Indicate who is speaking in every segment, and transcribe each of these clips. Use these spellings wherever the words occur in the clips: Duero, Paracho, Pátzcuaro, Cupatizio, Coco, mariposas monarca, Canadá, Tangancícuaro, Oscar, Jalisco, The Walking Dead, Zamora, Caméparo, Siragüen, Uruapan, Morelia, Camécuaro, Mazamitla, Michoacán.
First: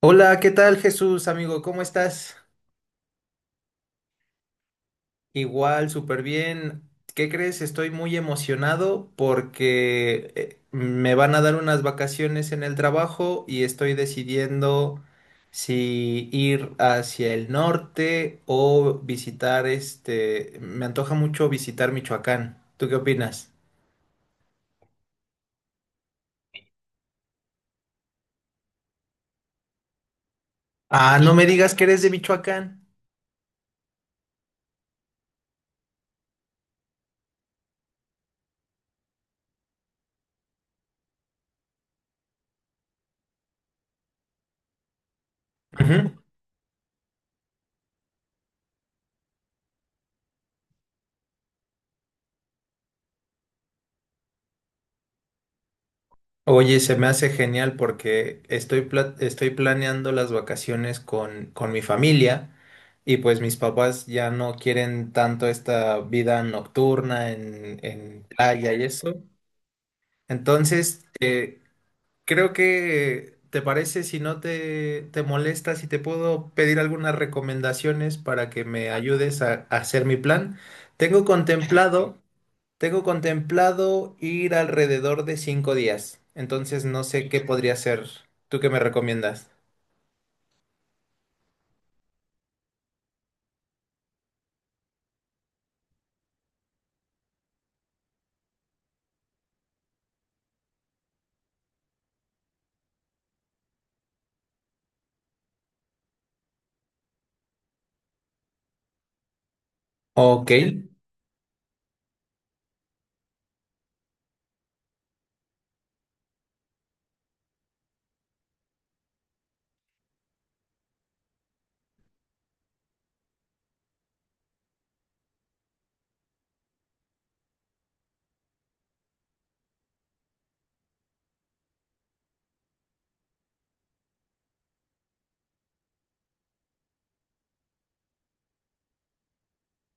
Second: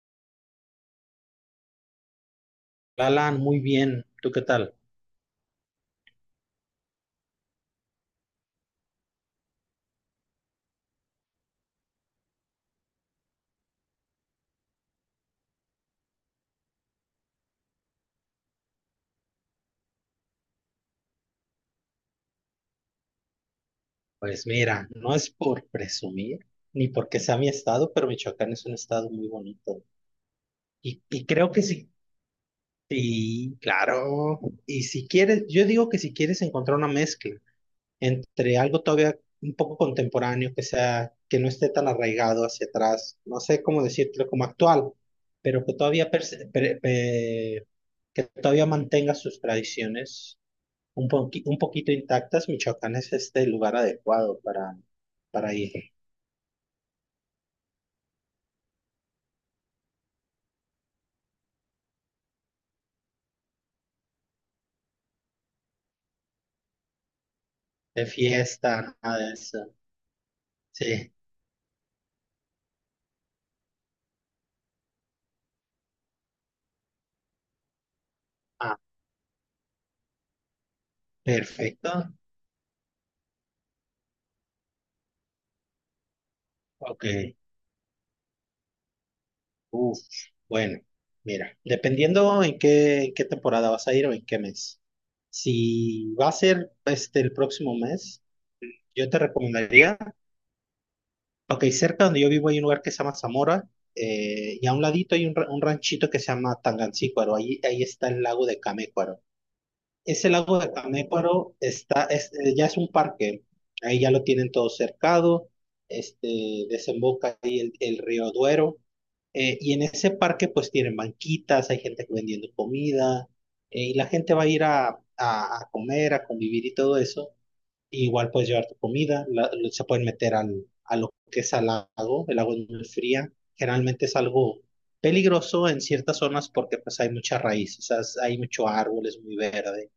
Speaker 1: Hola, ¿qué tal, Jesús, amigo? ¿Cómo estás?
Speaker 2: Alan, muy bien. ¿Tú qué tal?
Speaker 1: Igual, súper bien. ¿Qué crees? Estoy muy emocionado porque me van a dar unas vacaciones en el trabajo y estoy decidiendo si ir hacia el norte o visitar Me antoja mucho visitar Michoacán. ¿Tú qué opinas?
Speaker 2: Pues mira, no es por presumir ni porque sea mi estado, pero Michoacán es un estado muy bonito. Y,
Speaker 1: Ah,
Speaker 2: y
Speaker 1: no me
Speaker 2: creo que
Speaker 1: digas que
Speaker 2: sí.
Speaker 1: eres de Michoacán.
Speaker 2: Sí, claro. Y si quieres, yo digo que si quieres encontrar una mezcla entre algo todavía un poco contemporáneo, que sea, que no esté tan arraigado hacia atrás, no sé cómo decirlo, como actual, pero que todavía
Speaker 1: Ujú.
Speaker 2: que todavía mantenga sus tradiciones un, un poquito intactas. Michoacán es este lugar adecuado para ir
Speaker 1: Oye, se me hace genial porque estoy planeando las vacaciones con, mi familia y pues mis papás ya no quieren tanto esta vida nocturna en,
Speaker 2: de
Speaker 1: playa y
Speaker 2: fiesta,
Speaker 1: eso.
Speaker 2: nada de eso.
Speaker 1: Entonces,
Speaker 2: Sí.
Speaker 1: creo que, ¿te parece, si no te molesta, si te puedo pedir algunas recomendaciones para que
Speaker 2: Ah,
Speaker 1: me ayudes a hacer mi plan? Tengo
Speaker 2: perfecto.
Speaker 1: contemplado. Tengo contemplado ir alrededor de 5 días, entonces no
Speaker 2: Ok.
Speaker 1: sé qué podría hacer. ¿Tú qué me recomiendas?
Speaker 2: Uf, bueno, mira, dependiendo en qué temporada vas a ir o en qué mes. Si va a ser este el próximo mes, yo te recomendaría, ok, cerca donde yo vivo hay un lugar que se llama Zamora. Y a un ladito hay un, un ranchito que se llama Tangancícuaro. Ahí está el lago de Camécuaro. Ese
Speaker 1: Ok.
Speaker 2: lago de Caméparo ya es un parque, ahí ya lo tienen todo cercado, este, desemboca ahí el río Duero, y en ese parque pues tienen banquitas, hay gente vendiendo comida, y la gente va a ir a comer, a convivir y todo eso, igual puedes llevar tu comida, se pueden meter a lo que es al lago. El agua es muy fría, generalmente es algo peligroso en ciertas zonas porque pues hay mucha raíz, o sea, hay mucho árbol, es muy verde,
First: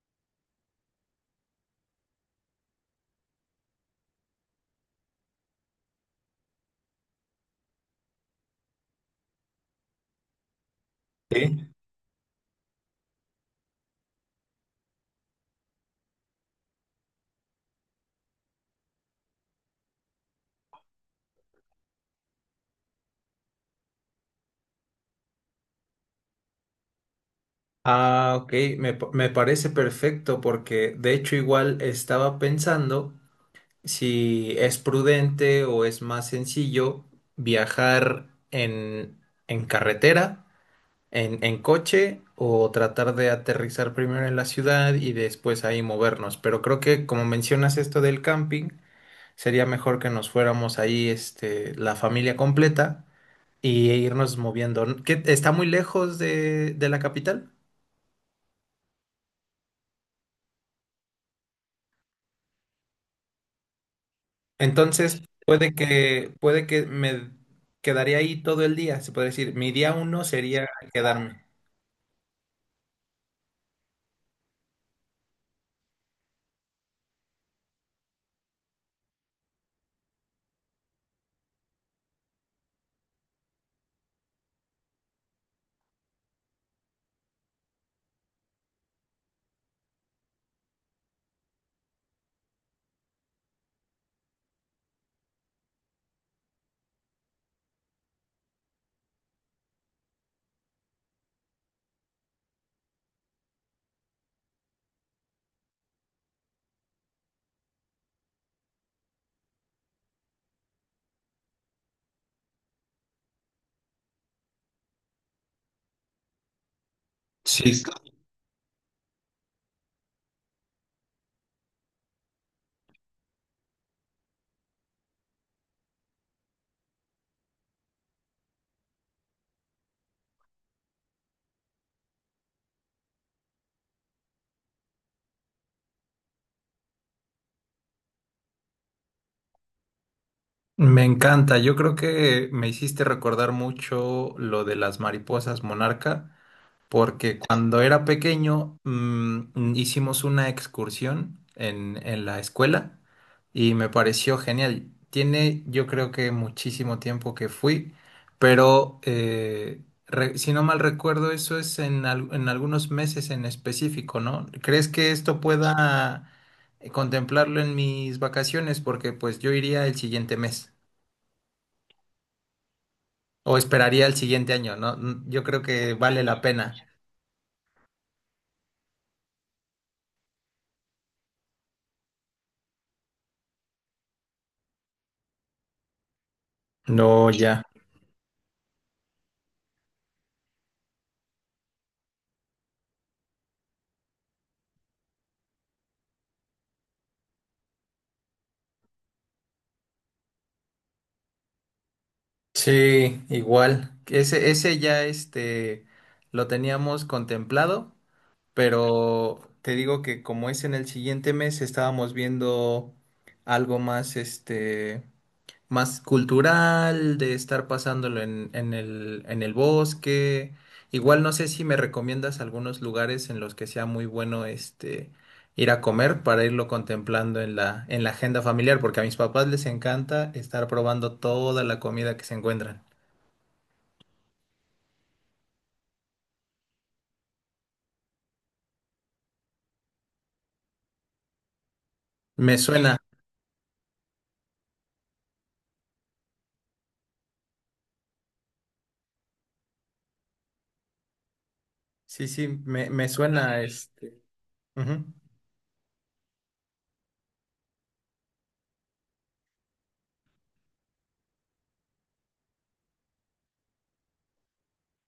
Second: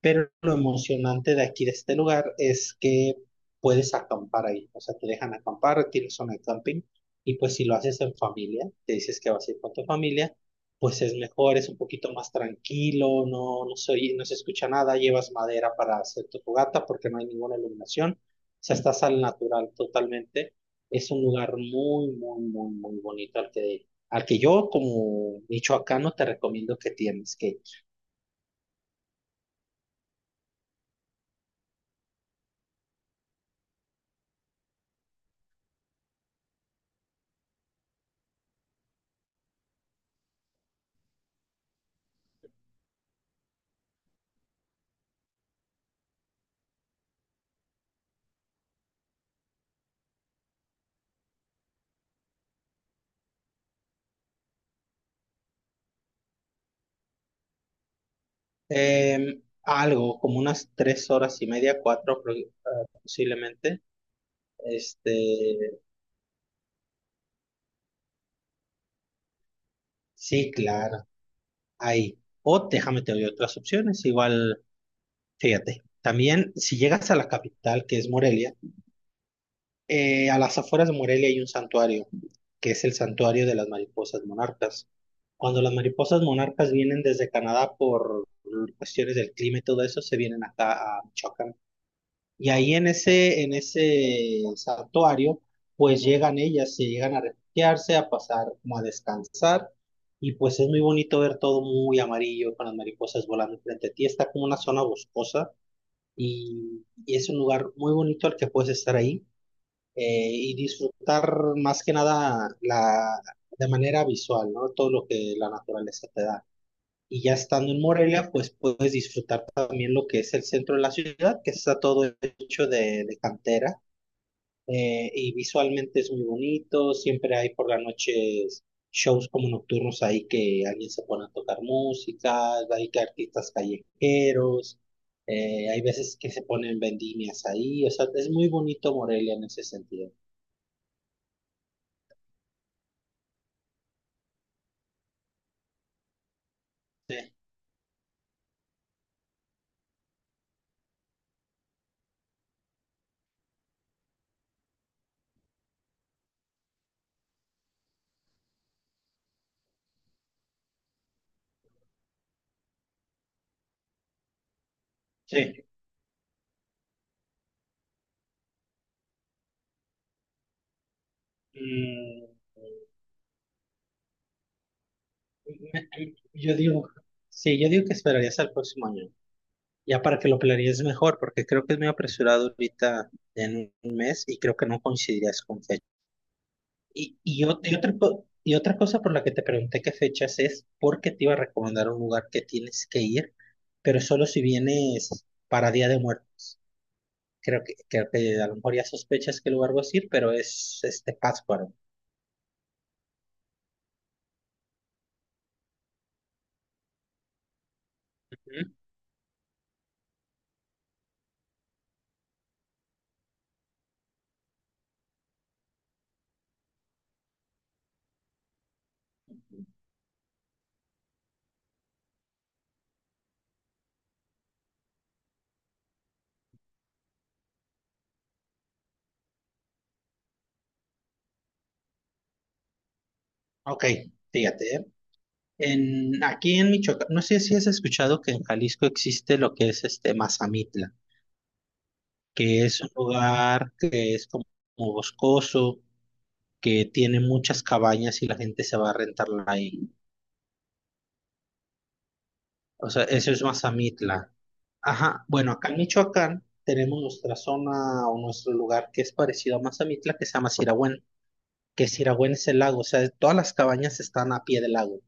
Speaker 2: pero lo emocionante de aquí, de este lugar, es que puedes acampar ahí. O sea, te dejan acampar, tienes zona de camping. Y pues si lo haces en familia, te dices que vas a ir con tu familia, pues es mejor,
Speaker 1: Sí.
Speaker 2: es un poquito más tranquilo, no, no se escucha nada. Llevas madera para hacer tu fogata porque no hay ninguna iluminación. O sea, estás al natural totalmente. Es un lugar muy, muy, muy, muy bonito al que yo como michoacano te recomiendo que tienes que.
Speaker 1: Ah, ok, me parece perfecto porque de hecho igual estaba pensando si es prudente o es más sencillo viajar en, carretera, en, coche o tratar de aterrizar primero en la ciudad y después ahí movernos. Pero creo que como mencionas esto del camping, sería mejor que nos fuéramos ahí, este, la familia completa y irnos moviendo, ¿no? ¿Qué, está muy lejos de, la capital?
Speaker 2: Algo, como unas tres horas y media, posiblemente.
Speaker 1: Entonces,
Speaker 2: Este,
Speaker 1: puede que me quedaría ahí todo el día, se puede decir. Mi día 1
Speaker 2: sí,
Speaker 1: sería
Speaker 2: claro,
Speaker 1: quedarme.
Speaker 2: ahí. O déjame te doy otras opciones, igual, fíjate. También, si llegas a la capital, que es Morelia, a las afueras de Morelia hay un santuario, que es el santuario de las mariposas monarcas. Cuando las mariposas monarcas vienen desde Canadá por cuestiones del clima y todo eso, se vienen acá a Michoacán. Y ahí en ese santuario, pues llegan ellas, se llegan a refugiarse, a pasar como a descansar. Y pues es muy bonito ver todo muy amarillo, con las mariposas volando frente a ti. Está como una zona boscosa y es un lugar muy bonito al que puedes estar ahí, y disfrutar más que nada la, de manera visual, ¿no? Todo lo que la naturaleza te da. Y ya estando en
Speaker 1: Sí,
Speaker 2: Morelia, pues puedes disfrutar también lo que es el centro de la ciudad, que está todo hecho de cantera, y visualmente es muy bonito. Siempre hay por las noches shows como nocturnos ahí, que alguien se pone a tocar música, hay que artistas callejeros, hay veces que se ponen vendimias ahí, o sea, es muy bonito Morelia en ese sentido.
Speaker 1: me encanta. Yo creo que me hiciste recordar mucho lo de las mariposas monarca,
Speaker 2: Sí,
Speaker 1: porque cuando era pequeño hicimos una excursión en, la escuela y me pareció genial. Tiene, yo creo que, muchísimo tiempo que fui, pero si no mal recuerdo eso es en, en algunos meses en específico, ¿no? ¿Crees que esto
Speaker 2: sí.
Speaker 1: pueda contemplarlo en mis vacaciones? Porque pues yo iría el siguiente mes
Speaker 2: Mm,
Speaker 1: o esperaría el siguiente año, ¿no? Mm, yo creo que vale la
Speaker 2: yo
Speaker 1: pena.
Speaker 2: digo, sí, yo digo que esperarías al próximo año. Ya para que lo planees mejor, porque creo que es muy apresurado ahorita en un mes y creo que no coincidirías con fecha. Y,
Speaker 1: No,
Speaker 2: y, ot-
Speaker 1: ya.
Speaker 2: y otra, y otra cosa por la que te pregunté qué fechas es, porque te iba a recomendar un lugar que tienes que ir, pero solo si vienes para Día de Muertos. Creo que a lo mejor ya sospechas qué lugar vas a ir, pero es este Pátzcuaro.
Speaker 1: Sí, igual. Ese ya este lo teníamos contemplado,
Speaker 2: Ujú.
Speaker 1: pero te digo que como es en el siguiente mes, estábamos viendo algo más este, más cultural, de estar pasándolo en el bosque. Igual no sé si me recomiendas algunos lugares en los que sea muy bueno este ir a comer para irlo contemplando en la agenda familiar, porque a mis papás les encanta estar probando toda la comida que se encuentran.
Speaker 2: Ok, fíjate, ¿eh? Aquí en Michoacán, no sé si has escuchado que en Jalisco existe lo que es este Mazamitla.
Speaker 1: Me
Speaker 2: Que es un
Speaker 1: suena,
Speaker 2: lugar que es como boscoso, que tiene muchas cabañas y la gente se va a rentarla ahí.
Speaker 1: sí, sí,
Speaker 2: O sea,
Speaker 1: me
Speaker 2: eso es
Speaker 1: suena, este,
Speaker 2: Mazamitla.
Speaker 1: ujú.
Speaker 2: Ajá, bueno, acá en Michoacán tenemos nuestra zona o nuestro lugar que es parecido a Mazamitla, que se llama Siragüen, que Siragüen es el lago, o sea, todas las cabañas están a pie del lago,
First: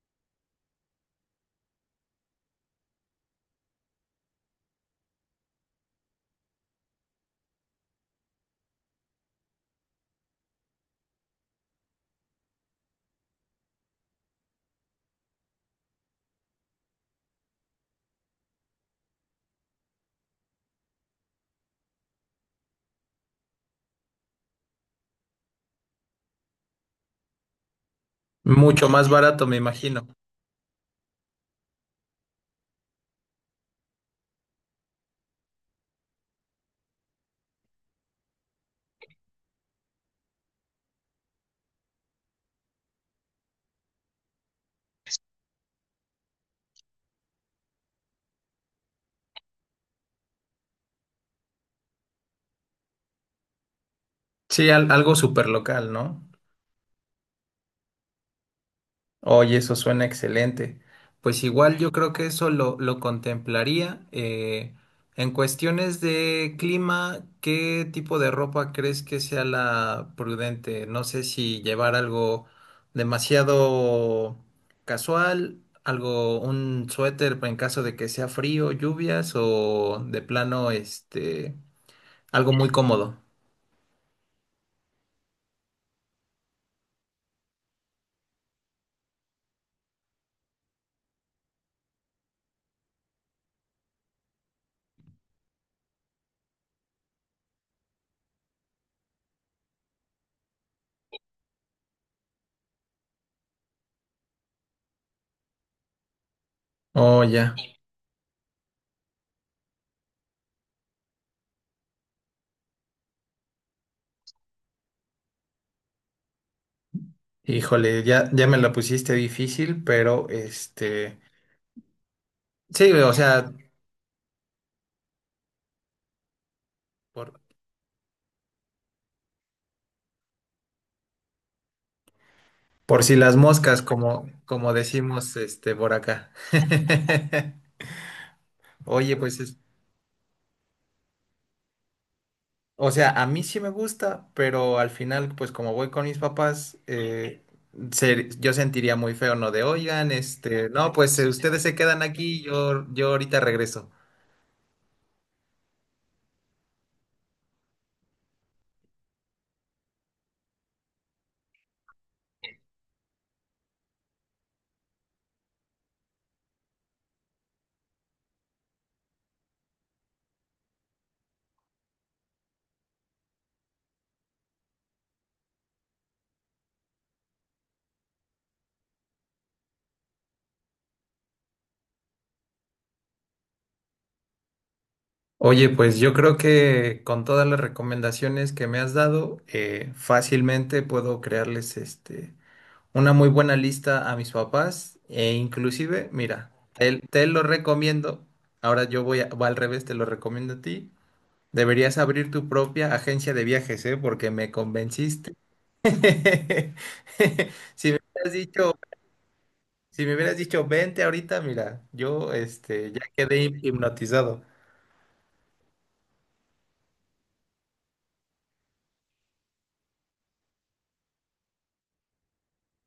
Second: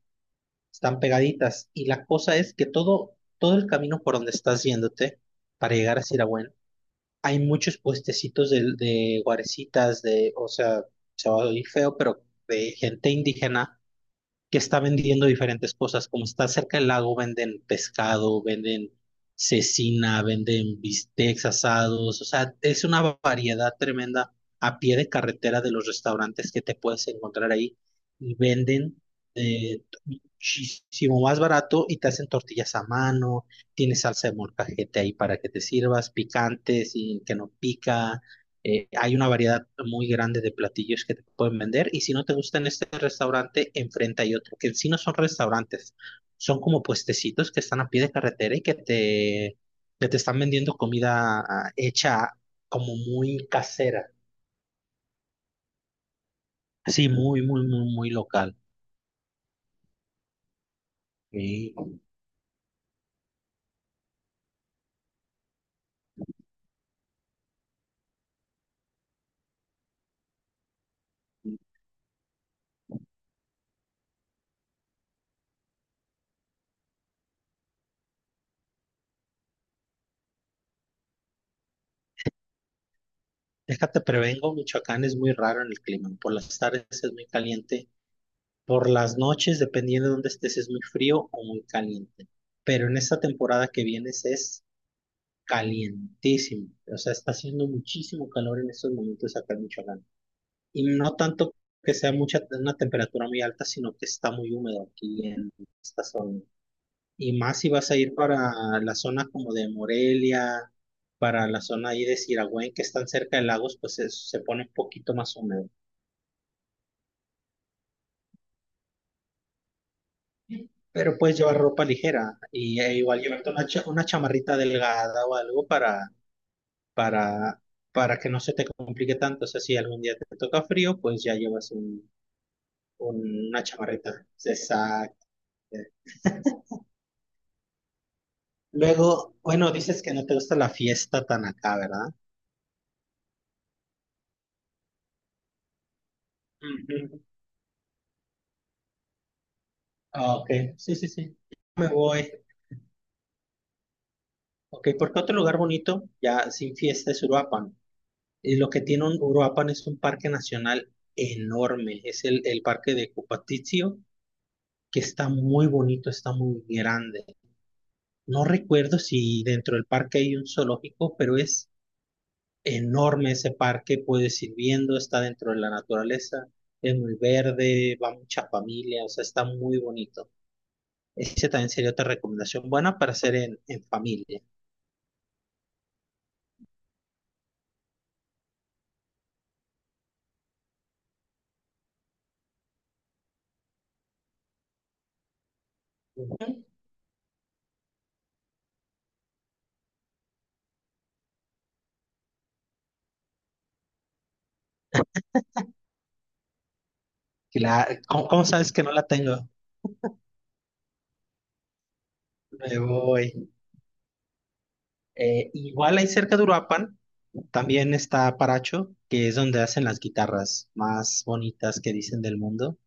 Speaker 2: están pegaditas, y la cosa es que todo, todo el camino por donde estás yéndote para llegar a Siragüen hay muchos puestecitos de guarecitas, de, o sea, se va a oír feo, pero de gente indígena que está vendiendo diferentes cosas. Como está cerca del lago, venden pescado, venden cecina, venden bistecs asados. O sea, es una variedad tremenda a pie de carretera de los restaurantes que te puedes encontrar ahí. Y
Speaker 1: Mucho
Speaker 2: venden
Speaker 1: más barato, me
Speaker 2: eh,
Speaker 1: imagino.
Speaker 2: muchísimo más barato y te hacen tortillas a mano, tienes salsa de molcajete ahí para que te sirvas, picantes y que no pica. Hay una variedad muy grande de platillos que te pueden vender, y si no te gusta en este restaurante, enfrente hay otro, que en sí no son restaurantes, son como puestecitos que están a pie de carretera y que te están vendiendo comida hecha como muy casera,
Speaker 1: Sí, algo súper local, ¿no?
Speaker 2: sí muy, muy, muy, muy local.
Speaker 1: Oye, eso suena excelente. Pues
Speaker 2: Sí.
Speaker 1: igual yo creo que eso lo contemplaría. En cuestiones de clima, ¿qué tipo de ropa crees que sea la prudente? No sé si llevar algo demasiado casual, algo, un suéter en caso de que sea frío, lluvias o de plano, este, algo muy cómodo.
Speaker 2: Déjate, prevengo, Michoacán es muy raro en el clima. Por las tardes es muy caliente, por las noches, dependiendo de dónde estés, es muy frío o muy caliente. Pero en esta temporada que vienes es calientísimo. O sea, está haciendo muchísimo calor en estos momentos acá en Michoacán. Y no tanto que sea mucha, una temperatura muy alta, sino que está muy húmedo aquí en esta zona.
Speaker 1: Oh,
Speaker 2: Y
Speaker 1: ya.
Speaker 2: más si vas a ir para la zona como de Morelia, para la zona ahí de Siragüen, que están cerca de lagos, pues se pone un poquito más húmedo.
Speaker 1: Híjole, ya, ya me la pusiste difícil, pero este.
Speaker 2: Pero puedes llevar ropa ligera y
Speaker 1: Sí, o
Speaker 2: igual llevarte
Speaker 1: sea,
Speaker 2: una, una chamarrita delgada o algo
Speaker 1: Por,
Speaker 2: para, para que no se te complique tanto. O sea, si algún día te toca frío, pues ya llevas
Speaker 1: por si las
Speaker 2: una
Speaker 1: moscas,
Speaker 2: chamarrita.
Speaker 1: como, como
Speaker 2: Exacto.
Speaker 1: decimos este, por acá. Oye,
Speaker 2: Luego,
Speaker 1: pues es,
Speaker 2: bueno, dices que no te gusta la fiesta tan acá, ¿verdad?
Speaker 1: o sea, a mí sí me gusta, pero al final, pues como voy con mis papás,
Speaker 2: Ujú.
Speaker 1: se- yo sentiría muy feo, ¿no? De, oigan,
Speaker 2: Ah, ok,
Speaker 1: este, no,
Speaker 2: sí, sí,
Speaker 1: pues
Speaker 2: sí.
Speaker 1: ustedes se
Speaker 2: Me
Speaker 1: quedan
Speaker 2: voy.
Speaker 1: aquí, yo ahorita regreso.
Speaker 2: Ok, porque otro lugar bonito, ya sin fiesta, es Uruapan. Y lo que tiene un Uruapan es un parque nacional enorme. Es el parque de Cupatizio, que está muy bonito, está muy grande. No recuerdo si dentro del parque hay un zoológico, pero es enorme ese parque. Puedes ir viendo, está dentro de la naturaleza, es muy verde, va mucha familia, o sea, está muy bonito. Ese también sería otra recomendación buena para hacer en familia.
Speaker 1: Oye, pues yo creo que con todas las recomendaciones que me has dado, fácilmente puedo crearles este una muy buena lista a mis papás e inclusive, mira,
Speaker 2: Ujú.
Speaker 1: te lo recomiendo, ahora yo voy, va al revés, te lo recomiendo a ti, deberías abrir tu propia agencia de viajes, ¿eh? Porque me convenciste. Si me
Speaker 2: ¿Cómo,
Speaker 1: hubieras
Speaker 2: cómo sabes
Speaker 1: dicho,
Speaker 2: que no la tengo?
Speaker 1: si me hubieras dicho, vente ahorita, mira, yo
Speaker 2: Me
Speaker 1: este, ya
Speaker 2: voy.
Speaker 1: quedé hipnotizado.
Speaker 2: Igual ahí cerca de Uruapan también está Paracho, que es donde hacen las guitarras más bonitas que dicen del mundo,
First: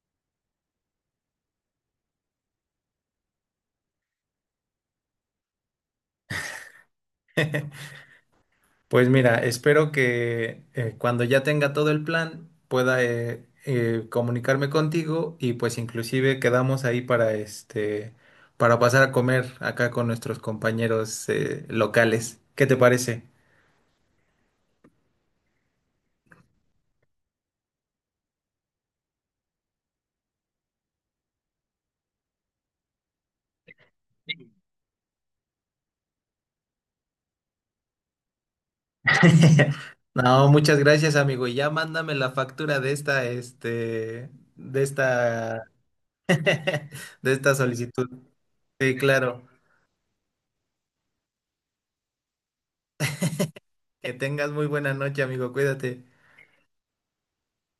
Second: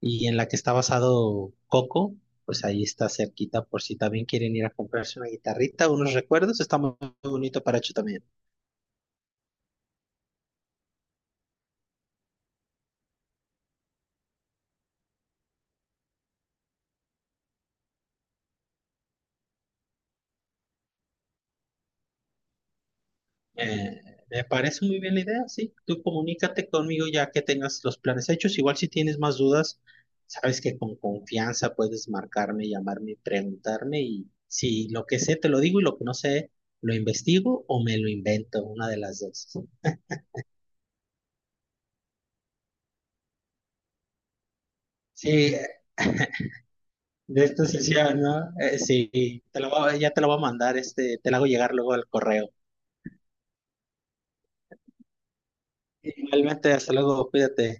Speaker 2: y en la que está basado Coco, pues ahí está cerquita por si también quieren ir a comprarse una guitarrita, unos recuerdos, está muy bonito Paracho también.
Speaker 1: Pues mira, espero que, cuando ya tenga todo el plan, pueda, comunicarme contigo y pues inclusive quedamos ahí para este, para pasar a comer acá con nuestros compañeros, locales. ¿Qué te parece?
Speaker 2: Eh, Me parece muy bien la idea, sí. Tú comunícate conmigo ya que tengas los planes hechos. Igual si tienes más dudas, sabes que con confianza puedes marcarme, llamarme, y preguntarme, y si lo que sé te lo digo, y lo que no sé lo investigo o me lo invento, una de las dos.
Speaker 1: No, muchas gracias, amigo. Y ya mándame la factura de esta, este, de
Speaker 2: Sí,
Speaker 1: esta de
Speaker 2: de
Speaker 1: esta
Speaker 2: esta
Speaker 1: solicitud.
Speaker 2: sesión, ¿no?
Speaker 1: Sí,
Speaker 2: Sí,
Speaker 1: claro.
Speaker 2: te lo voy a- ya te lo voy a mandar, este, te lo hago llegar luego al correo.
Speaker 1: Que tengas muy buena noche, amigo. Cuídate.
Speaker 2: Igualmente, hasta luego, cuídate.